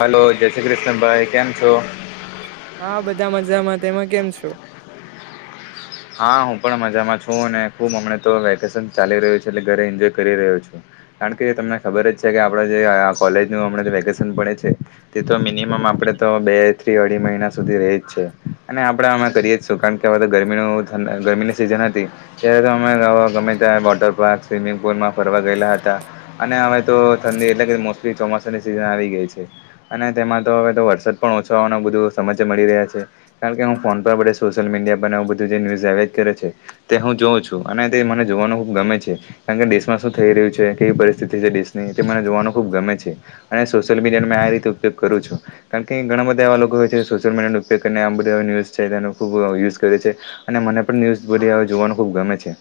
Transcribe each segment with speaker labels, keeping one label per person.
Speaker 1: Hello જય શ્રી કૃષ્ણભાઈ કેમ છો
Speaker 2: હા બધા મજામાં તેમાં કેમ છો
Speaker 1: હા હું પણ મજામાં છું અને ખુબ હમણા તો વેકેશન ચાલી રહ્યું છે એટલે ઘરે એન્જોય કરી રહ્યો છું કારણ કે તમને ખબર જ છે કે આપડ જે કોલેજનું હમણાં જે વેકેશન પડે છે તે તો મિનીમમ આપડણે તો બે થ્રી અઢી મહિના સુધી રહી જ છે અને આપડે અમા કરી એજ છું કારણ કે હવે તો ગરમીનું ગરમીની સિઝન હતી ત્યારે તો અમે ગમે ત્યાં વોટર પાર્ક સ્વિમિંગ પુલમાં ફરવા ગયેલા હતા અને હવે તો ઠંડી એટલે કે ચોમાસાની સિઝન આવી ગઈ છે અને તેમાં તો હવે ત વરસાદ પણ ઓછો હોવાનું બધું સમાચાર મળી રહ્યા છે કારણ કે હું ફોન પર સોશિયલ મીડિયા બધું જે ન્યૂઝ દવેત કરે છે તે હું જોઉં છું અને તે મને જોવાનું ખૂબ ગમે છે કારણ કે દેશમાં શું થઈ રહ્યું છે વી પરીસ્તીથી છે દેશની તે મને જોવા ખુબ ગમે છે અને સોશિયલ મીડિયાનું આ રીતે ઉપયોગ કરું છું કઈ ઘણા બધા એવા લોકો હોય છે સોશિયલ મીડિયાનું ઉપયોગ કરીને આમ બધ ન્યુઝ છેનો ખુબ યુઝ કરે છે અને મને પણ ન્યૂઝ બોરી જોવાનું ખૂબ ગમે છે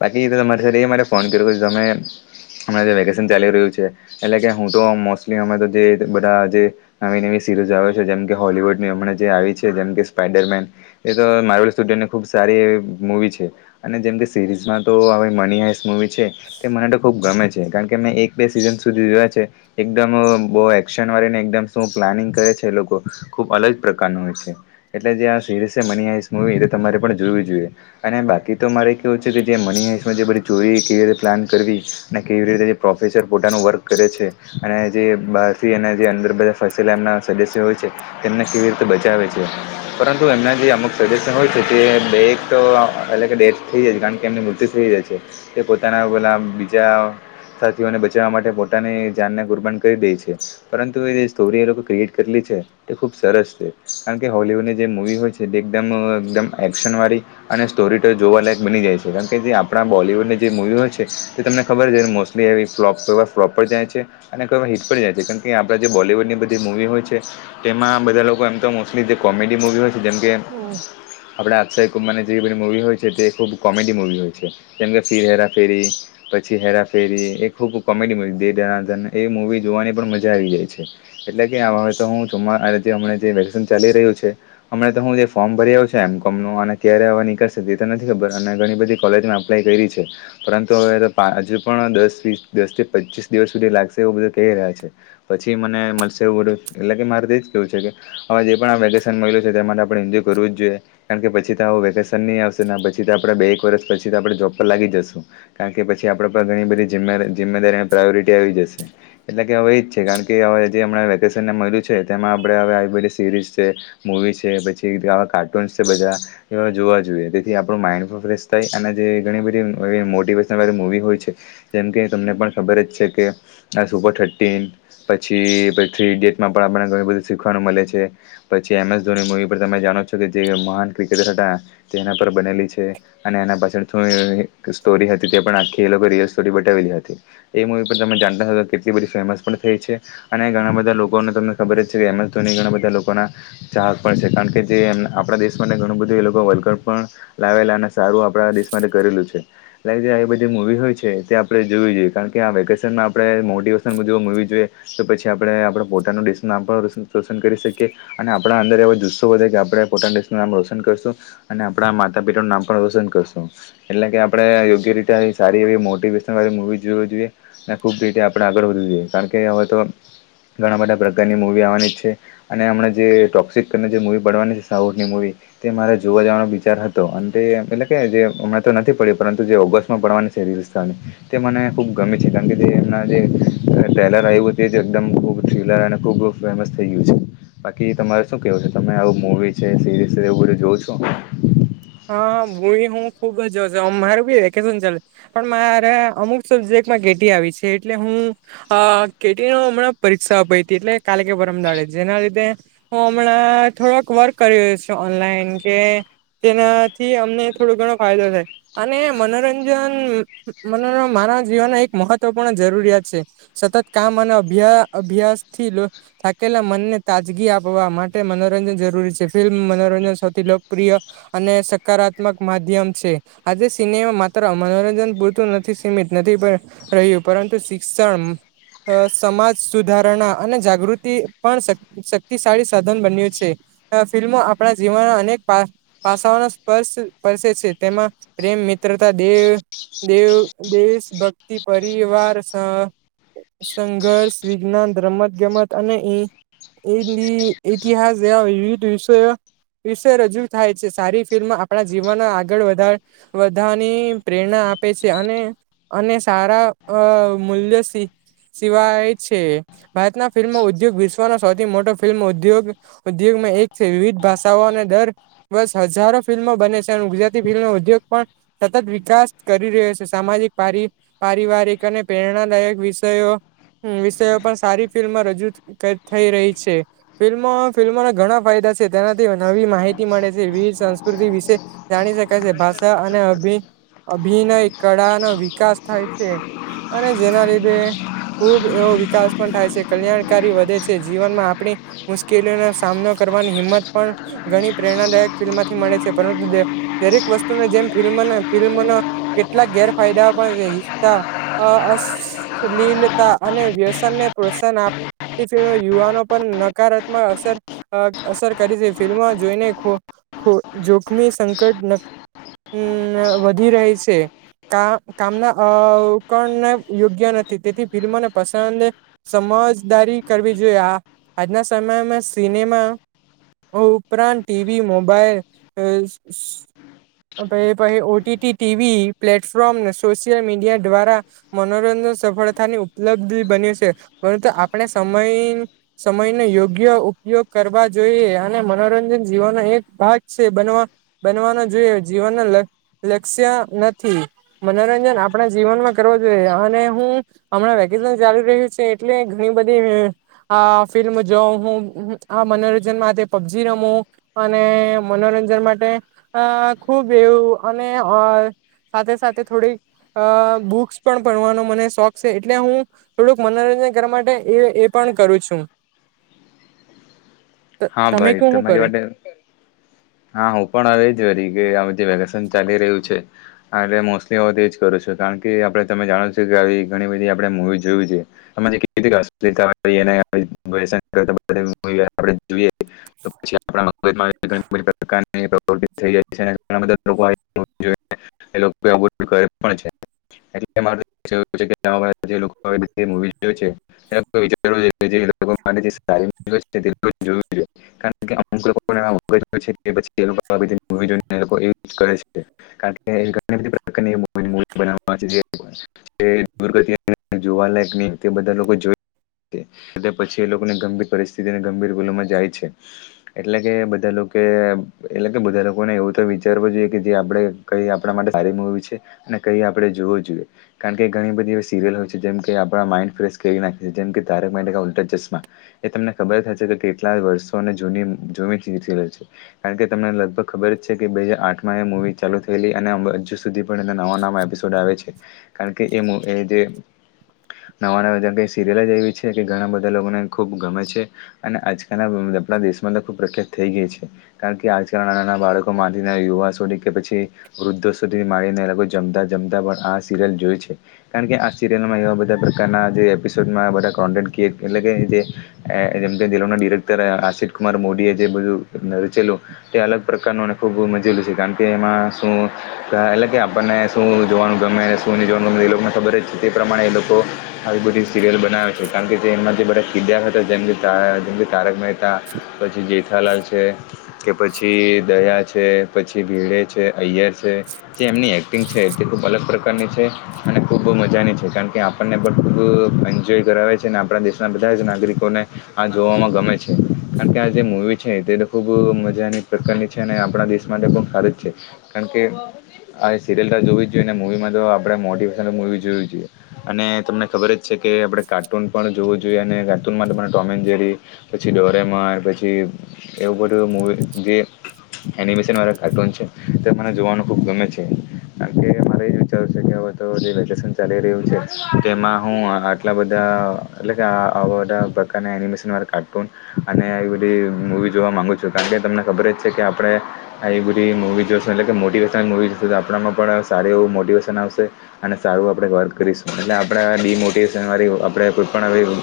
Speaker 1: બાકી તો [unintelligible] તમારી સાથે એ મારે ફોન કર્યો તમે [unintelligible] હમાર અજે વેકેશન ચાલી રહ્યું છે એટલે કે હું તો મોસ્ટલી અમે તો જે બધા જે નવી નવી સિરિસો આવે છે જેમ કે હોલીવુડ ની હમણા જે આવી છે જેમ કે સ્પાઈડરમેન એ તો માર્બલ સ્ટુડિયો ખૂબ સારી એવી મૂવી છે અને જેમ કે સિરીઝમાં તો હવે મની હઇસ મૂવી છે તે મને તો ખૂબ ગમે છે કારણ કે મે એક બે સીઝન સુધી જોયા છે એકમ બોઉ એક્શન વાળીને ને એકદમ સુ પ્લા નિંગ કરે છે એ લોકો ખૂબ અલગ પ્રકારનું હોય છે એટલે જે આ સીરીસ છે મની હાયસ્ત મૂવી તમારે પણ જોવી જોઈએ અને બાકી તો મારે કેવું છે કે જે મની હશમાં જે બધી ચોરી કેવી રીતે પ્લાન કરવી અને કેવી રીતેજે પ્રોફેસર પોતાનું વર્ક કરે છે અને જે બારથી એમના જે અંદર બધા ફસેલા એમના સદસ્ય હોય છે તેમને કેવી રીતે બચાવે છે પરંતુ એમના જે સદસ્ય હોય છે તે બે એક તો અ ડેથ [unintelligible] થઈ જાય કારણ કે એમને મૃત્યુ થઈ જાય છે તે પોતાનાલા જાઓ સાથીઓને બચાવવા માટે પોતાને જાનને કુરબાન કરી દે છે પરંતુ એ સ્ટોરી એ લોકો ક્રિએટ કરીલી છે એ ખુબ સરસ છે કારણ કે હોલવુડની જે મુવી હોય છે તે એકદમ એક્શનવાળી અને સ્ટોરી ટેલ જોવાલાયક બની જાય છે કારણ કે જે આપણા બોલવૂડની જે મૂવી હોય છે તે તમને ખબર છે મોસ્ટલી ફ્લૉપ ફ્લોપ પર જાય છે અને હિટ પર જાય છે કારણ કે આપણા જે બોલીવુડ ની બધી જે મૂવી હોય છે તેમાં બધા લોકો એમ તો મોસ્ટલી જે કોમેડી મૂવી હોય છે જેમકે
Speaker 2: હમ
Speaker 1: જેવી બધી મુવી હોય છે તે ખૂબ કોમેડી મુવી હોય છે જેમ કે ફીર હેરા ફેરી પછી હેરા હેરા ફેરી એ ખુબ કૉમેડી મૂવી થી દે દના દન એ મુવી જોવાની પણ મજા આવી જાય છે એટલે કે હ હન ચાલી રહ્યું છે અમ તો હું જે ફોર્મ ભર [unintelligible] એમ કોમનો અને ક્યારે હવા નીકળસે એ તો નથી ખબર અને ઘણી બધી કોલેજમાં અપ્લાય કરી છે પરંતુ હવે હજુ પણ દસ વસ દસ થી પચીસ દિવસ સુધી લાગશે એવું બધું કહી રહ્યા છે પછી મને મળશું એટલે કે મારે તો એ જ કેવું છે કે હવે જે પણ આ વેકેશન મળ્યું છે તે માટે આપણે એઇન્જય કરવું જ જોઈએ કારણ કે પછી તો આવું વેકેશન નહી આવશે પછી તો આપ બે એક વર્ષ પછી તો આપણે જોબ પર લાગી જશું કારણ કે પછી આપ ઘણી બધી જિમ્મેદારી અને પ્રાયોરિટી આવી જશે એટલે કે હવે એજ છે કારણ કે વશનને મળ્યું છે તેમાં આપે હ આવી બધી સીરીઝ છે મુવી છે પછી બધા એ જોવા જોઈએ તેથી આપણું માઇન્ડ ફ્રેશ થાય અને જે ઘણી બધી મોટેશ મવી હોય છે જેમ કે તમને પણ ખબર જ છે કે આ સુપર થર્ટીન પછી થ્રી ઇડિયટમાં પણ આપને ઘણી બધું શીખવાનું મળે છે પછી એમ એસ ધોની મુવી પણ તમે જાણો છો તોકે જે મહાન ક્રિકેટર હતા તે એના પર બનેલી છે અને એના પાછળ થું સ્ટોરી હતી તે પણ આી લ સ બલી હતી તમે જાણતાટલી બધ ફેમસ થઈ છે અને બધા લોકોને તમને ખબર જ છે કે એમસ ધોની ઘણા બધા લોકો ના ચાહક પણ છે કારણ કે જે આપણા દેશ માટે ઘણું બધું એ લોકો વર્લ્ડ કપ પણ લાવેલા સારું આપણા દેશ માટે કરેલું છે લાઈઇક જે એ બધી મૂવી હોય છે તે આપણે જોવી જોઈએ કારણ કે આ વેકેશનમાં આપણે મોટિવેશન બધી મૂવી જોઈએ તો પછી આપડે આપ પોતાનુંિ નામ પણ રોશન કરી શકીએ અને આપણા અંદર એવાો જુસ્સો વધારે કે આપણે પોટણ દેશનું નામ રોશન કરશું અને આપણા માતા પિતાનું નામ પણ રોશન કરશું એટલે કે આપણે યોગ્ય રીતે સારી એવી મોેશનવી જો જોઈએ અને ખૂબ રીતે આપણે આગળ વધવું જોઈએ કારણ કે તો ઘણા બધા પ્રકારની મૂવી આવવાની જ છે અને હમણાં જે ટોક્સિક જે મૂવી બનવાની છે સાઉથની મૂવી તે મારે જોવા જવાનો વિચાર હતો અને તે એટલે કે જે હમણાં તો નથી પડી્યું પરંતુ જે ઓગસ્ટમાં ભણવાની સેરી વિસ્તારની તે મને ખૂબ ગમે છે કારણ કે જે એમના જે્રેલર આવવું તે જ એકદમ ખૂબ થ્રીલર અને ખૂબ ફેમસ થઈ ગયું છે બાકી તમારે શું કેહેવું છે તમે આવું મુવી છે સિરીઝ છે એવું બધું જોઉં છો
Speaker 2: હા હ ભોઈ હું ખુબજ મારું બી વેકેશન ચાલે પણ મારા અમુક સબ્જેક્ટમાં કેટી આવી છે એટલે હું કેટી હમણાં પરીક્ષા અપાઈ હતી એટલે કાલે કે પરમ દાડે જેના લીધે હમણાં પણ થોડોક વર્ક કરી છે ઓનલાઈન કે તેનાથી અમને થોડો ઘણો ફાયદો થાય અને મનોરંજન મારા જીવન એક મહત્વપૂર્ણ જરૂરિયાત છે સતત કામ અને અભ્યાસથી થાકેલા મનને તાજગી આપવા માટે મનોરંજન જરૂરી છે ફિલ્મ મનોરંજન સૌથી લોકપ્રિય અને સકારાત્મક માધ્યમ છે આજે સિનેમા માત્ર મનોરંજન પૂરતું નથી સીમિત નથી પણ રહ્યું પરંતુ શિક્ષણ સમાજ સુધારણા અને જાગૃતિ પણ શક્તિશાળી સાધન બન્યું છે ફિલ્મો આપણા જીવનના અનેક પાસાઓનો સ્પર્શ સ્પશે છે તેમાં પ્રેમ મિત્રતા દેહ દેવ દેશ ભક્તિ પરિવાર સ સંઘર્ષ વિજ્ઞાન રમત ગમત અને ઈ એ ઇતિહાસ જેવા વિવિધ વિષય વિશે રજૂ થાય સારી ફિલ્મ આપણા જીવન આગળ વધ વધવાની પ્રેરણા આપે છે અને અને સારા અ મૂલ્યો સિવાય છે ભારતના ફિલ્મ ઉદ્યોગ વિશ્વનો સૌથી મોટો ફિલ્મ ઉધોગ એક છે વિવિધ ભાષાઓ અને દર બસ હજારો ફિલ્મો બને છે અને ગુજરાતી ફિલ્મ ન ઉદ્યોગ પણ સતત વિકાસ કરી રહ્યો છે સામાજિક પારિવારિક અને પ્રેરણાદાયક વિષયો વિષયો પણ સારી ફિલ્મ રજૂ થઈ રહી છે ફિલ્મ ફિલ્મોના ઘણા ફાયદા તેનાથી નવી માહિતી મળે વીર સંસ્કૃતિ વિશે જાણી શકાય છે ભાષા અને અભિ અભિનય કળા ન વિકાસ થાય છે અને જેના લીધે ખુબ એવો વિકાસ પણ થાય છે કલ્યાણકારી વધે છે જીવનમાં આપણી મુશ્કેલીઓનો સામનો કરવાની હિંમત પણ ઘણી પ્રેરણાદાયક ફિલ્મથી મળે છે પરંતુ દરેક વસ્તુને જેમ ફિલ્મ ફિલ્મનો કેટલાક ગેરફાયદા અશલીલતા અને વ્યસનને પ્રોત્સાહન આપ ફિલ્મો યુવાનો પર નકારાત્મક અસર અસર કરી છે ફિલ્મ જોઈને જોખમી સંકટ વધી રહી છે [unintelligible] સમજદારી કરવી જોઈએ આજના સમયમાં સિનેમા ઉપરાંત ટીવી મોબાઈલ પઈ પઈ OT TV platform social media દ્વારા મનોરંજન સફળતાની ઉપલબ્ધિ બનયુ છે પરંતુ આપણે સમય સમયને યોગ્ય ઉપયોગ કરવા જોઈએ અને મનોરંજન જીવન એક ભાગ છે બનવા બનવાના જોઈએ જીવન લક્ષ્ય નથી મનોરંજન આપણા જીવનમાં કરવું જોઈએ અને હું હમણાં વેકેશન ચાલી રહ્યું છે એટલે ઘણી બધી આ ફિલ્મ જોઉ હું આ મનોરંજન માટે પબજી રમું અને મનોરંજન માટે અ ખુબ એવું અને સાથે સાથે થોડીક બુક્સ પણ ભણવાનો મને શોખ છે એટલે હું થોડુંક મને ઘર માટે એ એ પણ કરું છું
Speaker 1: હા
Speaker 2: તમે
Speaker 1: ભાઈ
Speaker 2: કું હું
Speaker 1: તમારી
Speaker 2: કરું
Speaker 1: માટે હા હું પણ હવે જ વરી કે આ વખતે જે વેકેશન ચાલી રહ્યું છે એટલે મોસ્ટલી હું તેજ કરું છું. કે કારણ કે આપડે તમે જાણો છો કે આવી ઘણી બધી આપણે મુવી જોઈ છે કેવી [unintelligible] [unintelligible] [unintelligible] એ લોકો એવું બધું કરે પણ છે. એટલે મા [unintelligible] જે લોકો [unintelligible] [unintelligible] [unintelligible] જોવાલાયક નહી બધા લોકો જોયું. પછી એ લોકોની ગંભીર પરિસ્થિતિને ગંભીર ગુલોમાં જાય છે. એટલે કે પેલો કે એમ એટલે કે બધા લોકોને એવું તો વિચારવું જોઈએ કે જે આપડે કઈ આપણા માટે સારી મુવી છે. અને કહી આપણે જોવો જ જોઈએ કારણ કે ઘણી બધી એવી સિરિયલ હોય છે જેમ કે આપણા માઈન્ડ ફ્રેશ કરી નાખે છે. કે તારક મહેતા ઉલટા ચશમા એ તમને ખબર કે કેટલા વર્ષોની જુની કારણ કે તમને લગભગ ખબર જ છે કે, બે હાજર આઠમાં એ મુવી ચાલુ થયેલી અને હજુ સુધી પણ નવા નવા એપિસોડ આવે છે. કારણ કે એનો એ જે નવા નવા સિરિયલ જ એવી છે. કે ઘણા બધા લોકોને ખુબ ગમે છે. અને આજકાલના આપણા દેશમાં ખૂબ પ્રખ્યાત થઈ ગઈ છે. કારણ કે આજકાલના નાના નાના બાળકો માથીના યુવાસોધી કે પછી વૃદ્ધો સુધી મારી જમતા જમતિ સિરિયલ જોય છે. કારણ કે આ સિરિયલમાં એવા બધા પ્રકારનાં એપિસોડ કોન્ટેન્ટ ક્રિએટ એટલે કે જે‌ એ લોકોના ડિરેક્ટર આશિત કુમાર મોદી જે બધું રચેલું તે અલગ પ્રકારનું ખૂબ મજેલું છે કારણ કે એમાં શું એટલે કે આપણને શું જોવાનું ગમે, શું ન જોવાનું ગમે, એ લોકોને ખબર જ છે. તે પ્રમાણે એ લોકો આવી બધી સિરિયલ બનાવે છે. કારણ કે જે એમાં જે બધા કીરદાર હતા જેમ જેમ તારક મહેતા પછી જે જેઠાલાલ છે, કે પછી દયા છે, પછી ભીડે છે, ઐયર છે જેમ ની એકડિગ છે. ખૂબ અલગ પ્રકારની છે. અને ખૂબ મજાની છે. કારણ કે આપણને પણ ખૂબ એન્જોય કરાવે છે અને આપણા દેશના બધા જ નાગરિકોને આ જોવામાં ગમે છે કારણ કે આ જે મૂવી છે, તે તો ખૂબ મજાની પ્રકારની છે. અને આપણા દેશમાં તે પણ સારી જ છે કારણ કે આ એ સિરિયલ તો જોવી જ જોઈએ અને મુવીમાં તો આપણે મોટિવેશનલ મુવી જોવી જોઈએ. અને તમને ખબર જ છે કે કે આપણે કાર્ટૂન પણ જોવું જોઈએ. અને કાર્ટૂન માટે મને ટોમે એન્ડ જેરી પછી ડોરેમોર પછી એ બઘું મુવી જે એનિમેશન વાળા કાર્ટૂન છે તે મને જોવાનું ખુબ ગમે છે. કારણ કે મારે એ વિચાર છે કે હવે વેકેશન ચાલી રહ્યું છે તેમાં હું આટલા બધા આ એટલે કે આવા બધા પ્રકારના એનિમેશન વાળ કાર્ટૂન અને એ બધી મૂવી જોવા માગુ છું કારણ કે તમને ખબર જ છે કે આપણે આવી એ બધી મૂવી જોઈશું એટલે કે મોટિવેશનલ મૂવીઝ આપણામાં પણ સારું એવું મોટિવેશન આવશે. અને સારું આપણે વર્ક કરીશું. એટલે આપણે ડીમોટિવેશન વારી આપણે કોઈ પણ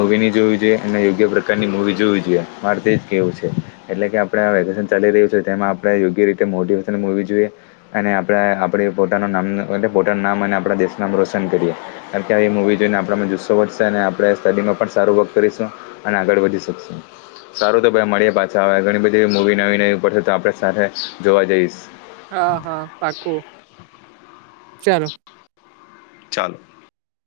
Speaker 1: મૂવી ન જોવી જોઈએ. અને યોગ્ય પ્રકારની મૂવી જોવી જોઈએ. મારતે જ કેવું છે. એટલે કે આપણે આ વેકેશન ચાલી રહ્યું છે તેમાં આપણે યોગ્ય રીતે મોટિવેશન હોવી જોઈએ. અને આપ આપ પોતાનું નામ એ પોતાનું નામ આપણા દેશ નામ રોશન કરીએ. મુવી જોઈને આપણામાં જુસ્સો વધશે અને આપણે સ્ટડી માં પણ સારું વર્ક કરીશું અને આગળ વધી શકશું. સારું તો ભાઈ મળીએ પાછા આવે ઘણી બધી મુવી નવી નવી પડશે તો આપડણે સાથે જોવા જઈશ.
Speaker 2: હા હા પાકું ચાલો.
Speaker 1: ચાલ.